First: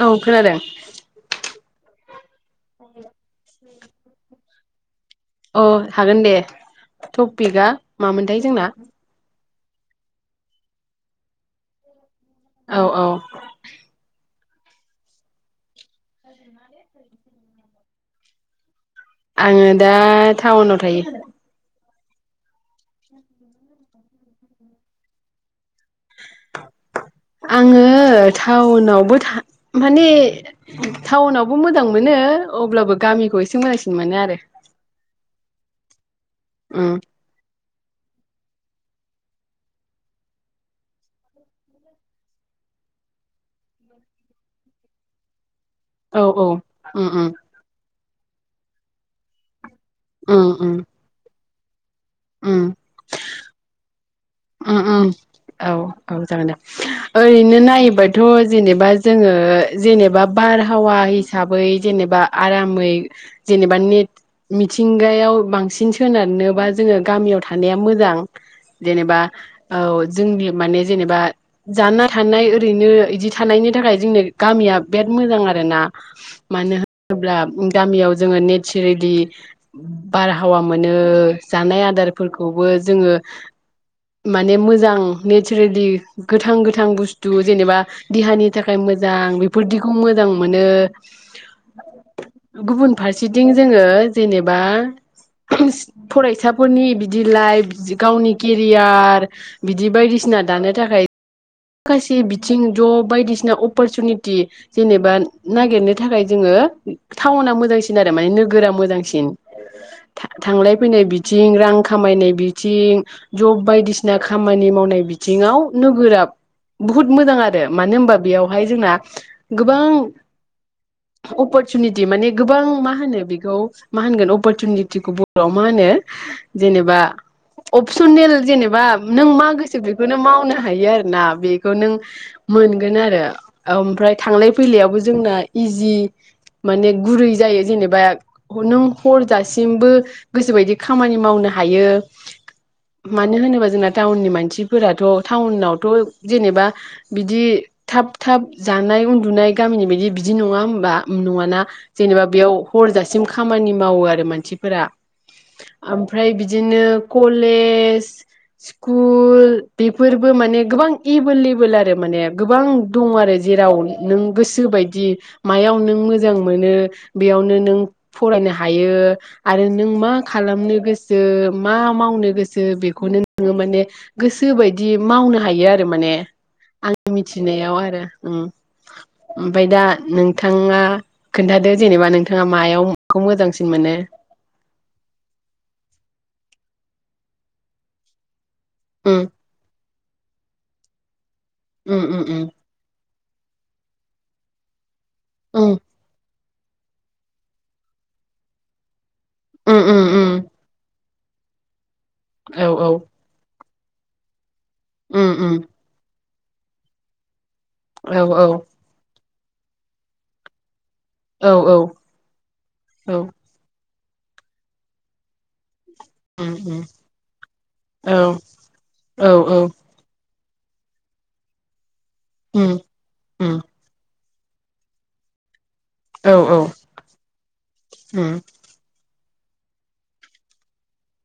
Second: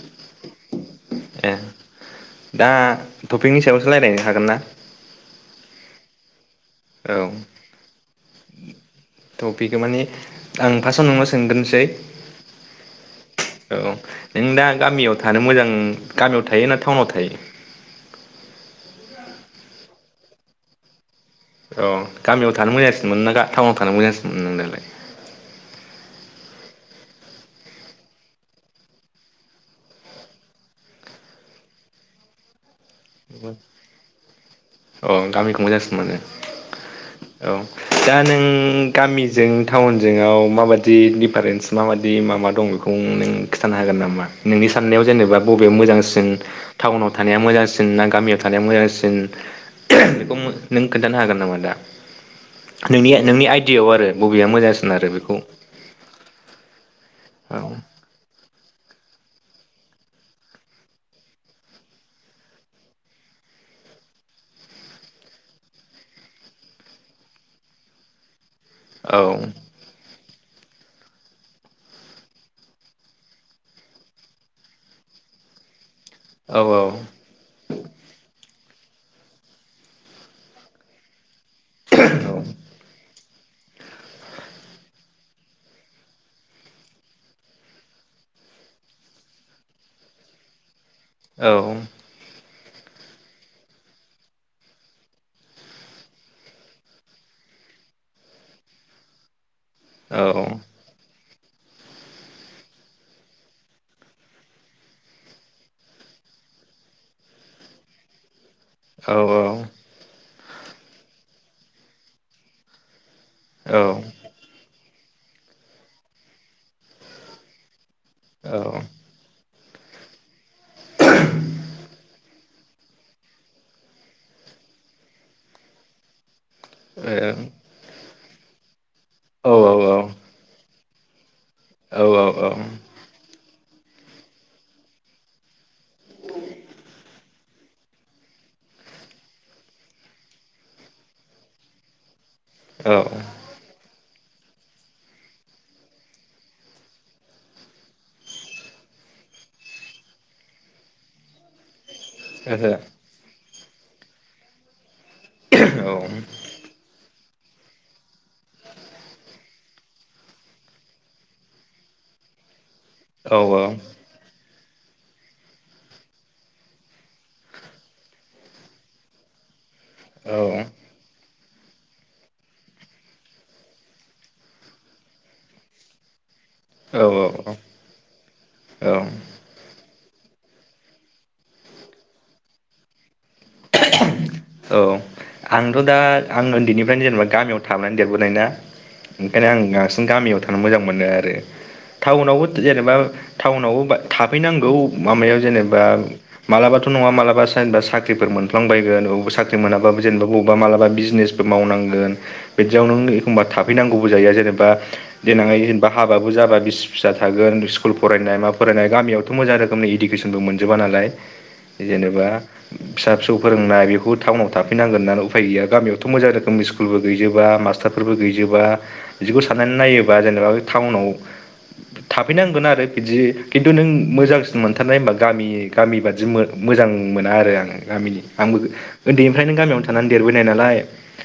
औ खोनादों। ए दा टपिकनि सायावसो रायज्लायनो हागोन ना? अ हागोन दे औ टपिकआ मामोनथाय जोंना? टपिक माने आं फासदआव नोंनाव सोंगोनसै। औ औ। औ नों दा गामियाव थानो मोजां गामियाव थायो ना टाउनाव थायो? आङो दा टाउनाव थायो। अ गामियाव थानो मोजांसिनो मोनो ना टाउनाव थानो मोजांसिन मोनो नों दखलाय? [inaudible] आङो टाउनावबो था माने टाउनावबो मोजां मोनो अब्लाबो गामिखौ एसे मोजांसिन मोनो आरो। ओं गामिखौ मोजांसिन मोनो। उम। औ। दा नों गामिजों टाउनजोंआव माबायदि दिफारेन्स माबायदि माबा दं बे खौ नों खिथानो हागोन नामा नोंनि साननायाव जेनेबा बबे मोजां औ जों औ उम टाउनाव उम थानाया मोजांसिन ना गामियाव थानाया मोजांसिन बेखौ उम उम नों खोन्थानो हागोन नामा दा उम नोंनि नोंनि आइडियायाव आरो बबेया उम मोजांसिन उम आरो बेखौ औ औ जागोन दे ओरैनो औ नायोबा थ' जेनेबा जोङो जेनेबा बारहावा हिसाबै जेनेबा आरामै जेनेबा नेट मिथिंगायाव बांसिन सोनारनोबा जोङो गामियाव थानाया मोजां। औ जेनेबा औ जोंनि माने जेनेबा जानना थानाय ओरैनो इदि थानायनि थाखाय जोंनि गामिया बेद मोजां आरो ना। मानो औ होनोब्ला बु गामियाव जोङो नेच्चेरेलि बारहावा मोनो। जानाय आदारफोरखौबो जोङो माने मोजां नेच्चेरेलि गोथां गोथां बुस्थु जेनेबा देहानि थाखाय मोजां बेफोरदिखौ मोजां मोनो औ गुबुन फारसेथिं जोङो जेनेबा फरायसाफोरनि बिदि लाइफ गावनि केरियार बार बिदि औ बायदिसिना दानो थाखाय माखासे बिथिं द' बायदिसिना अपरचुनिटि जेनेबा नागिरनो थाखाय जोङो टाउना मोजांसि सिन आरो माने नोगोरा मोजांसिन औ था-थांलाय फैनाय बिथिं रां खामायनाय बिथिं जब औ बायदिसिना खामानि मावनाय बिथिङाव नोगोराब बुहुत मोजां आरो मानो होनबा बेयावहाय जोंना गोबां अपरचुनिटि माने गोबां मा होनो बेखौ मा होनगोन अपरसचुनिटिखौ बर'आव मा होनो जेनेबा अपसनेल जेनेबा नों मा ओहो गोसो औ बेखौनो मावनो हायो आरो ना बेखौ नों औ औ मोनगोन आरो ओमफ्राय थांलाय फैलायावबो जोंना इजि माने गुरै जायो जेनेबा नों हर जासिमबो गोसोबायदि खामानि मावनो हायो मानो होनोबा जोंना टाउननि मानसिफोराथ' टाउनावथ' जेनेबा बिदि थाब थाब जानाय उन्दुनाय गामिनि बायदि बिदि नङा होमबा नङाना जेनेबा बेयाव औ हरजासिम खामानि मावो आरो मानसिफोरा आमफ्राय बिद दिनो कलेज स्कुल बेफोरबो माने गोबां एभेलेबोेल आरो माने गोबां दङ आरो जेराव नों गोसो बायदि मायाव नों मोजां मोनो बेयावनो नों फरायनो हायो आरो नों मा खालामनो गोस सो मा मावनो गोसो बेखौनो नोङो माने गोसो बायदि मावनो हायो आ रो माने आंनि मिथिनायाव आरो उम औ ओमफाय दा नोंथाङा खोन्थादो जेनेबा नोंथाङा मायावखौ मोजांसिन मोनो औ आंथ' दा आं उन्दैनिफ्रायनो जेनेबा गामियाव थाबोनानै देरबोनाय ना उम ओंखायनो आं बांसिन गामियाव थानो मोजां मोनो आरो उम उम उम टाउनावबो जेनेबा टाउनावबो बा थाफैनांगौ माबायाव उम जेनेबा मालाबाथ' नङा मालाबा जेनबा साख्रिफोर मोनफ्लांबायगोन अबा साख्रि उम मोनाबो उम जेनेबा उम बबावबा मालाबा बिजनेस मावनांगोन औ बिदिआव औ नों एखनबा थाफैनांगौबो जायो जेनबा उम देनांहाय उम हा बाबो जाबा बिसि फिसा थागोन स्कुल औ फरायनाय औ मा फरायनाय गामियाव थ' मोजां रोखोमनि इडुकेसनबो मोनजोबा नालाय औ जेनेबा फिसा औ फिसौ फोरोंनाय बेखौ टाउनाव थाफैनांगोन ना उफाय गैया गामियाव थ' मोजां उम रोखोमनि उम स्कुलबो गैजोबा मास्टारफोरबो औ गैजोबा औ बिदिखौ औ साननानै नायोबा जेनेबा बे टाउनाव थाफैनांगोन उम आरो बिदि उम खिन्थु नों मोजां मोनथारनाय होनबा गामि गामि बादि औ औ मो-मोजां मोना आरो आं गामिनि उम आंबो ओन्दैनिफ्रायनो गामियाव थानानै देरबोनाय नालाय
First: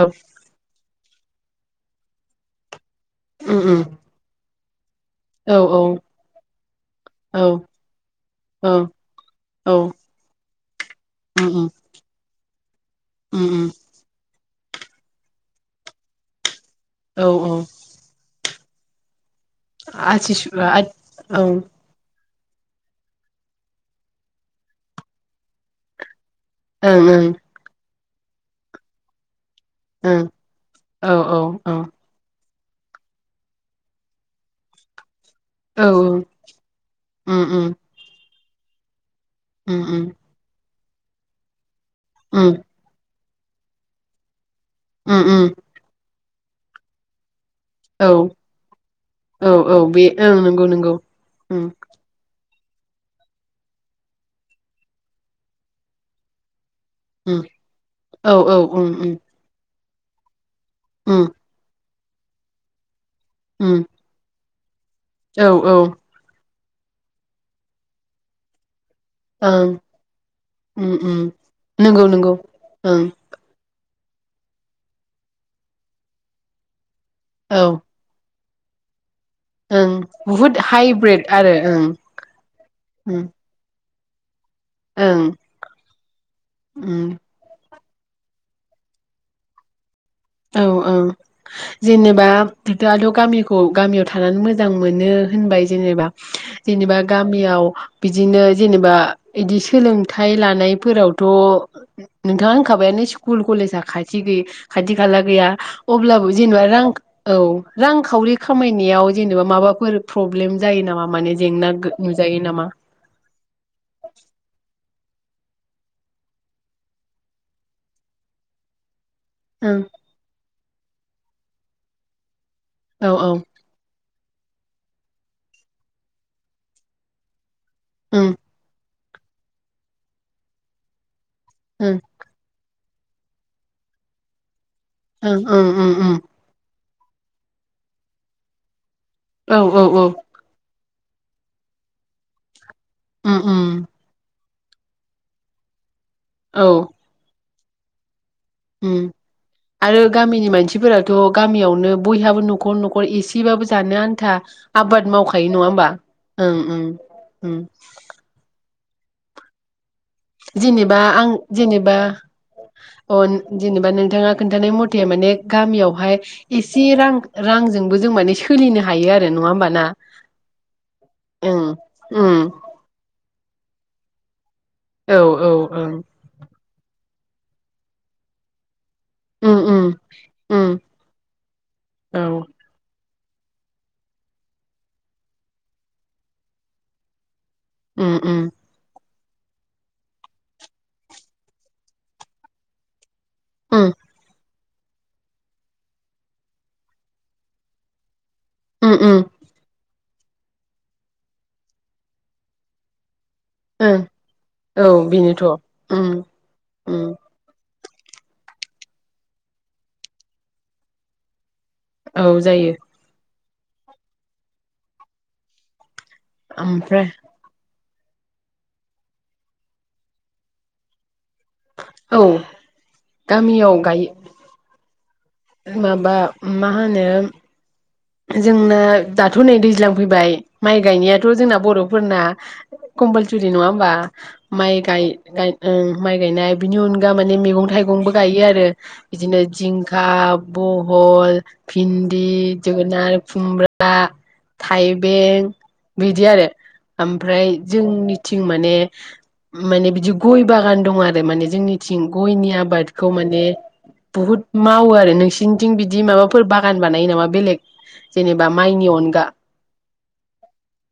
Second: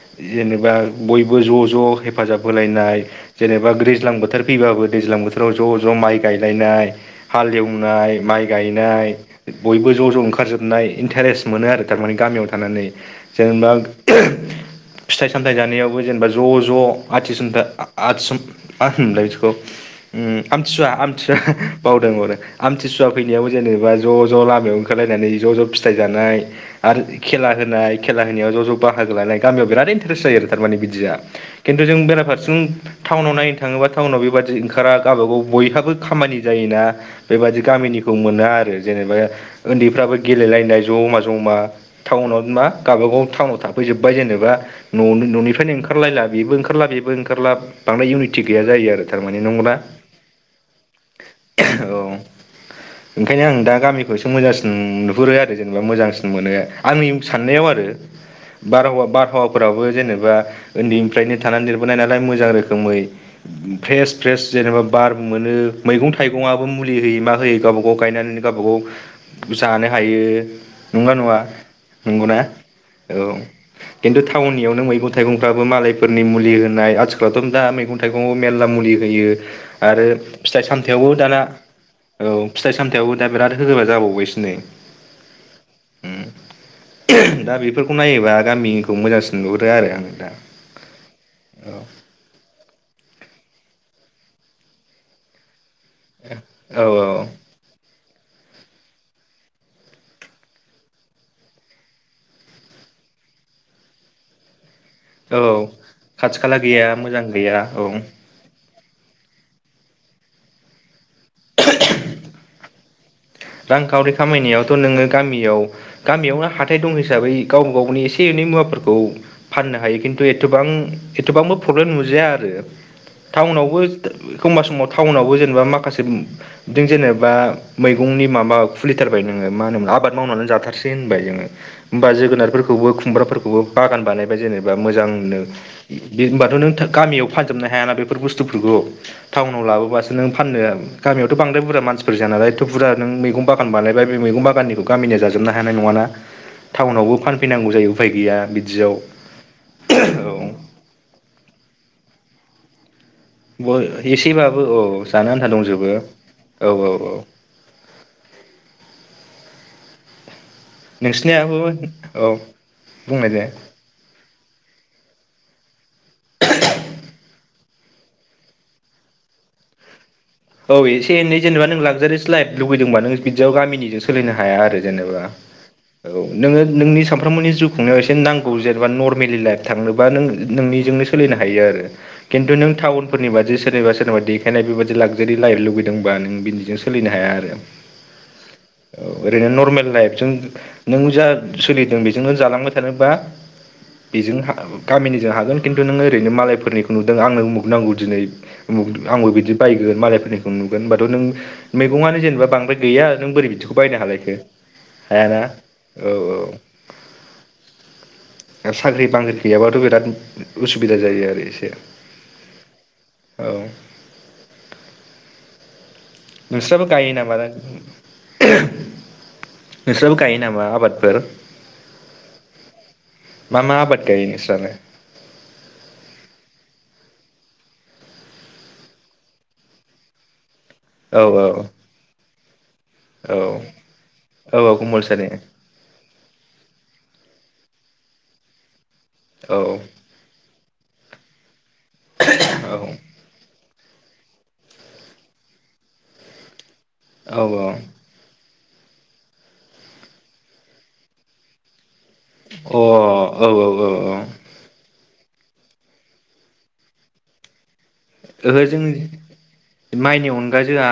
ओबफ जेनेबा बयबो ज' ज' हेफाजाब होलायनाय उम जेनेबा उम ग्रिज्लां बोथोर फैबाबो दैज्लां बोथोराव औ ज' औ ज' माइ गायलायनाय औ हालेवनाय माइ औ उम गायनाय बयबो ज' ज' ओंखारजोब नाय इन्टारेस्ट उम मोनो आरो थारमाने गामियाव थानानै उम उम जेनेबा [unintelligible] फिथाइ सामथाइ जानायावबो जेनेबा ज' ज' औ औ आथिसुन्था आदथिसम मा होनोमोनलाय बिदिखौ उम आथिसुवा आथ आमथिसुवा आमथिुवा औ ओं बावदों बावदों आमथिसुवा फैनायावबो जेनेबा ज' ज' लामायाव ओंखारलायनानै ज' ज' फिथाइ जानाय आरो ओं ओं खेला होनाय खेला होनायाव ज' ज' बाहागो लानाय गामियाव बिराद बिराद इन्टारेस्ट जायो आरो थारमाने औ बिदिया औ खिन्थु जों बेराफारसेजों थावनाव नायनो थाङोबा थावनाव बेबादि ओंखारा गावबागाव औ बयहाबो उम खामानि जायोना बेबादि उम गामिनिखौ मोना आरो जेनेबा उम ओन्दैफ्राबो गेलेलायनाय ज'मा ज'मा थाउनाव उम मा गावबागाव थाउनाव थाफैजोबाय जेनेबा न'नि उम उम न'निफ्रायनो ओंखारलायला बेबो ओंखारला बेबो ओंखारला बांद्राय औ इउनिटि गैया जायो आरो तारमाने औ नंगौ ना औ बे ओं नंगौ नंगौ उम [unintelligible] औ ओंखायनो आं दा गामिखौसो मोजांसिन नुहुरो आरो जेनेबा मोजांसिन मोनो आंनि उम साननायाव आरो औ औ उम बारहावा उम बारहावाफोराबो जेनेबा उम उन्दैनिफ्रायनो थानानै देरबोनाय नालाय मोजां रोखोमै उम फ्रेस फ्रेस जेनेबा बार औ मोनो औ मैगं था थाइगंआबो मुलि होयै मा होयै गावबागाव गायनानै गावबागाव ओं जानो हायो उम नंना उम नङा नंगौ नंगौ नंगौना? ओं औ खिनत्तु थाउननियावनो मैगं थाइगंफ्राबो मालायफोरनि मुलि होनाय आथिखालावथ' औ दा मैगं थाइगंआव मेलला मुलि होयो ओं आरो बुहुद फिथाइ सामथायाइावबो हाइब्रिद दाना आरो ओं औ फिथाइ सामथायावबो दा उम बिराद होबा जाबावबायसो नै ओं उम दा बेफोरखौ नायोबा गामिनिखौ मोजांसिन नुहरो आरो आरो नोंथां औ औ जेनेबा बिथांआथ' गामिखौ गामियाव थानानै मोजां मोनो होनबाय जेनेबा औ जेनेबा औ गामियाव बिदिनो जेनेबा इदि सोलोंथाइ लानायफोरावथ' नोंथाङा होनखाबायानो स्कुल कलेजा खाथि गैयि खाथि खाला औ गैया अब्लाबो खाथि खाला जेनेबा रां गैया मोजां औ गैया औ रांखावरि खामायनायाव जेनेबा माबाफोर प्रब्लेम जायो नामा माने जेंना नुजायो नामा? रांखावरि खामायनायावथ' नोङो गामियाव गामियावनो हाथाइ दं हिसाबै गावबा गावनि एसे एनै मुवाफोरखौ ओं फाननो हायो खिन्तु एथबां एथबांबो प्रब्लेम नुजाया आरो औ औ थाउनावबो एखबा समाव थाउनावबो जेनेबा माखासे बिदि जेनेबा मै गंनि उम माबा खुलिथारबाय नोङो मा होनोमोन आबाद मावनानै जाथारसै होनबाय जोङो उम होमबा जोगोनारफोरखौ खौबो खुमब्राफोरखौबो बागान बानायबाया जेनेबा ओं मोजांनो ओं उम उम बे होनबाथ' नों गामियाव फानजोबनो हायाना बेफोर बुस्थुफोरखौ औ थाउनाव औ औ लाबोबासो नों फाननो गामियावथ' बांद्राय बुरजा मानसिफोर जाया नाला एथ' बुरजा नों उम मैगं बागान उम बानाय बे मैगं बागाननिखौ गामिनिया जाजोबनो हानाय नङाना औ टाउनावबो फानफैनांगौ जायो उफाय गैया बि उम आरो गामिनि मानसिफोराथ' गामियावनो बयहाबो न'खर न'खर एसे सिबाबो बय जानो आन्था एसेबाबो औ आबाद जानो आन्था मावखायो नङा होमबा दंजोबो ओं औ ओं ओं जेनेबा आं नोंसिनियाबो जेनेबा औ अ बुंनाय दे जेनेबा नोंथाङा खोन्थानाय मथे माने गामियावहाय एसे रां रांजोंबो जों माने सोलिनो हायो आरो नङा होमबा ना? औ एसे एनै ओं जेनेबा नों लागजारियास उम लाइफ लुबैदोंबा नों बिदियाव गामिनिजों सोलिनो हाया आरो। औ जेनेबा औ ओं औ नोङो नोंनि सानफ्रोमबोनि जिउ खुंनायाव एसे नांगौ जेनेबा नर फेमिलि उम लाइफ उम थांनोबा नों उम नोंनिजोंनो सोलिनो हायो आरो औ खिन्थु नों टाउन फोरनिबादि सोरनिबा सोरनिबा देखायनाय बेबादि लागजारि लाइफ लुगैदोंबा नों बिदिजों सोलिनो हाया आरो उम उम औ ओरैनो नर्मेल लाइफजों नों जा सोलिदों बेजोंनो जालांबाय थानोबा उम बेजोंनो हा गामिनिजों हागोन खिन्तु नोङो ओरैनो मालायफोरनिखौ नुदों आंनो उमुग नांगौ दिनै उमुग उम उम आंबो बिदि ओ मालायफोरनिखौ नुगोन होनबाथ नों मैगंआनो जेनेबा बांद्राय गैया बोरै बिदिखौ ओं बायनो हालायखो औ हायाना बेनोथ' उम औ औ उम आरो साख्रि बाख्रि गैयाबाथ' बिराद उसुबिदा जायो आरो एसे। औ जायो। औ नोंस्राबो ओमफ्राय गायो नामा दा? नोंस्राबो गायो नामा आबादफोर? औ मा मा आबाद गायो नोंस्रालाय? माबा मा होनो जोंना दाथ' नै दैज्लां फैबाय माइ औ गायनायाथ' जोंना बर'फोरना औ कम्पालसुरि नङा होमबा औ माइ औ गाय कम्पालसारि गाय माइ गायनाय बिनि अनगा माने मैगं थाइगंबो गायो आरो बिदिनो औ जिंखा बहल, भिन्दि, औ आरो खुमब्रा, थाइबें बिदि आरो। अ औ ओमफ्राय जोंनिथिं माने माने बिदि गय बागान दं आरो माने जोंनि थिं गयनि आबादखौ औ माने औ औ बहुद मावो आरो नोंसिनिथिं बिदि माबाफोर बागान बानायो नामा बेलेग जेनेबा ओहो माइनि जोंनि अनगा माइनि अनगा जोंहा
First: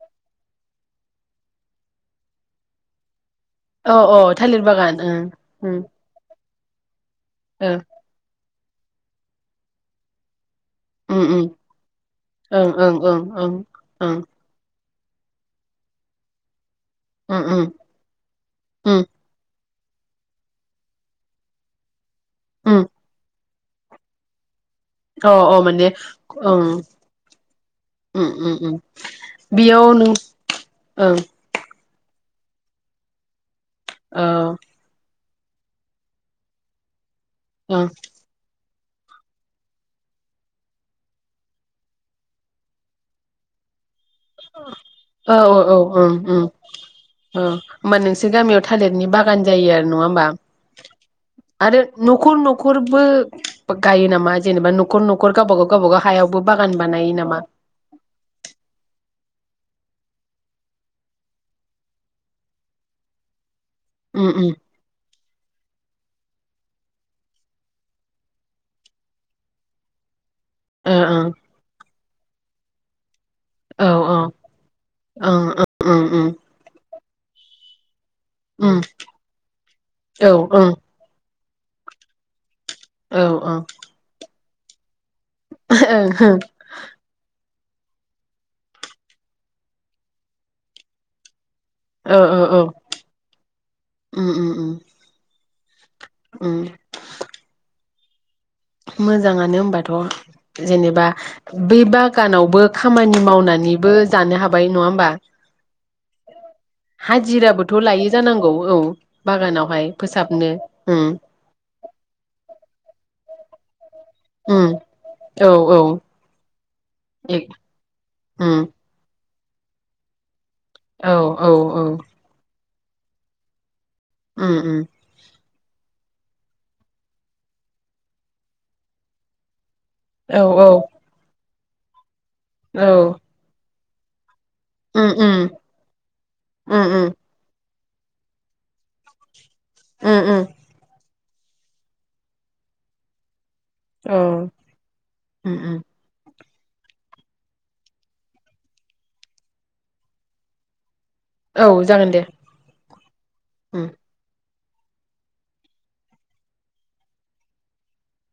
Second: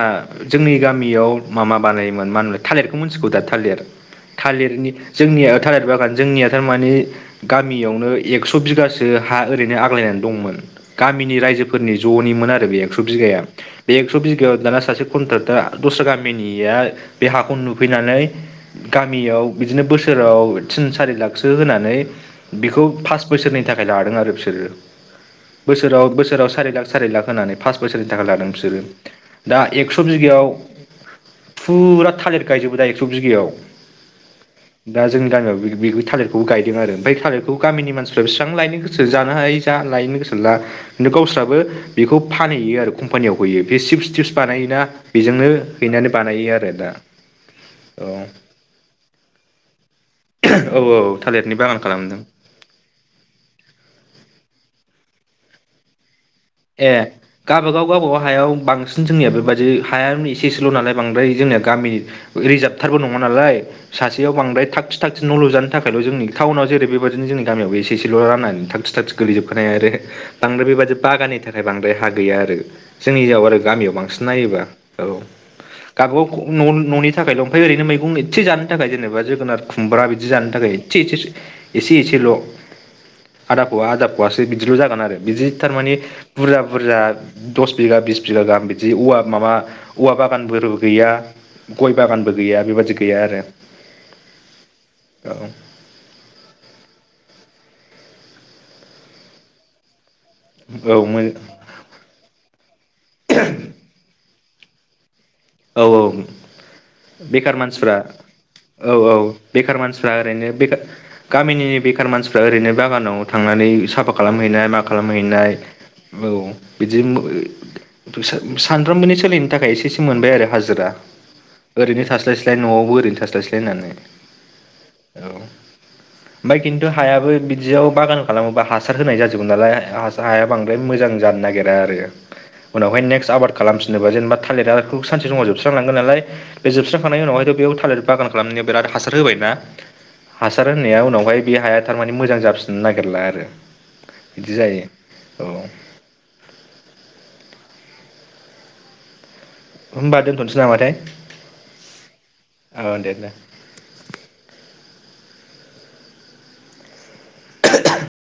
जोंनि गामियाव माबा बानायोमोन मा होनोमोनलाय थालिरखौ मिथिगौ दा थालिर औ औ थालिर थालिरनि बागान ओं जोंनिया थालिर बागान जोंनिया थारमानि उम गामियावनो एक्स' बिगासो हा ओरैनो आग्लायनानै दंमोन गामिनि राइजो फोरनि जनिमोन ओ आरो उम बे एक्स उम ओं बिगाया ओं बे ओं एकस' बि दाना सासे कनथ्राकथारा दस्रा गामिनिया बे उम हाखौ नुफैनानै उम गामियाव बिदिनो बोसोराव थिन सारि लाखसो होनानै उम बिखौ फास बोसोरनि थाखाय लादों आरो बिसोरो। अ अ माने बोसोराव बोसोराव ओं सारि लाख सारि लाख होनानै फास बोसोरनि थाखाय उम लादों उम बिसोरो दा बेयाव एक्स' नों बिगायाव ओं फुरा थालिर गायजोबो दा एक्स' बिगायाव। औ दा जोंनि गामियाव थालिरखौबो गायदों आरो ओमफ्राय थालिरखौ ओं गामिनि मानसि बेसेबां लायनो गोसो जानो हायो जा लायनो गोसो ला माने गावस्रा बो बेखौ फानहैयो आरो कम्पानियाव हैयो बे चिपस टिपस बानायोना औ बेजोंनो औ हैनानै ओं ओं औ बानायो आरो दा होमबा औ। नोंसोर गामियाव थालिरनि बागान जायो आरो नङा होमबा औ औ थालिरनि बागान आरो नखर, खालामदों नखर न'खरबो गायो नामा जेनेबा न'खर न'खर गावबा गाव गावबा गाव हायाव ए गा गाबागाव गावबागाव हायाव बांसिन जोंनिया बेबादि हायानो एसे एसेल' नालाय बांद्राय जोंनिया गामि रिर्जाबथारबो नङा नालाय उम सासेयाव उम बांद्राय थाग थागथि न' लुजानो थाखायल' जोंनि टाउनाव जेरै बेबायदिनो जोंनि गामियावबो एसे एसेल' राननानै थागथि थागथि गोलैजोबखानाय आरो बांद्राय बेबादि ओ ओं बागाननि थाखाय बांद्राय हा गैया आरो जोंनि जायगायाव आरो औ गामियाव बांसिन नायोबा औ ओं ओं ओं उम गावबागाव न' न'नि थाखायल' ओमफ्राय ओरैनो मैगं एसे जानो उम थाखाय जेनेबा जोगोनार खुमब्रा बिदि औ जानो ओं औ थाखाय एसे एसे एसे एसेल' ओं ओं आदा फुवा आदा फुवासो बिदिल' जागोन आरो बिदि थारमाने ओं बुरजा बुरजा दस बिगा बिस बिगा गाहाम बिदि औवा माबा औवा बागानफोरबो गैया। गय औ बागानबो औ गैया औ बेबादि गैया आरो उम उम उम औ। उम मोजाङानो होनबाथ' औ जेनेबा बै बागानावबो खामानि मावनानैबो जानो हाबाय नङा होमबा। औ औ बेखार हाजिराबोथ' मानसिफ्रा लायो जानांगौ औ औ बेखार बागानावहाय मानसिफ्रा ओरैनो फोसाबनो बेखार उम गामिनि बेखार मानसिफ्रा ओरैनो बागानाव थांनानै साफा खालामहैनाय उम मा खालामहैनाय औ बिदि ए उम सान [unintelligible] सानफ्रामबोनि सोलिनो थाखाय एसेसो मोनबाय आरो हाजिरा औ औ औ ओरैनो थास्लाय फ्राय न'आवबो ओरैनो थास्लायस्लाय होननानै उम उम औ ओमफ्राय खिन्थु हायाबो बिदियाव बागान खालामोबा हासार होनाय जाजोबो नालाय हा औ हाया औ बांद्राय मोजां जानो नागिरा आरो औ उनावहाय नेक्स्ट आबाद खालामफिनोबा जेनेबा थालिरा खौ उम सानसे समाव उम जोबस्रांलांगोन नालाय बे उम जोबस्रांखांनायनि उनावहायथ' बेयाव थालिर बागान खालामनो बिराद हासार होबाय बा उम उम हासार होनाया उनावहाय बे हाया थारमाने मोजां जाफिननो नागिरला आरो औ बिदि जायो औ उम उम होमबा दोनथ'नोसै नामाथाय औ जागोन दे औ दे दा उम [inaudible]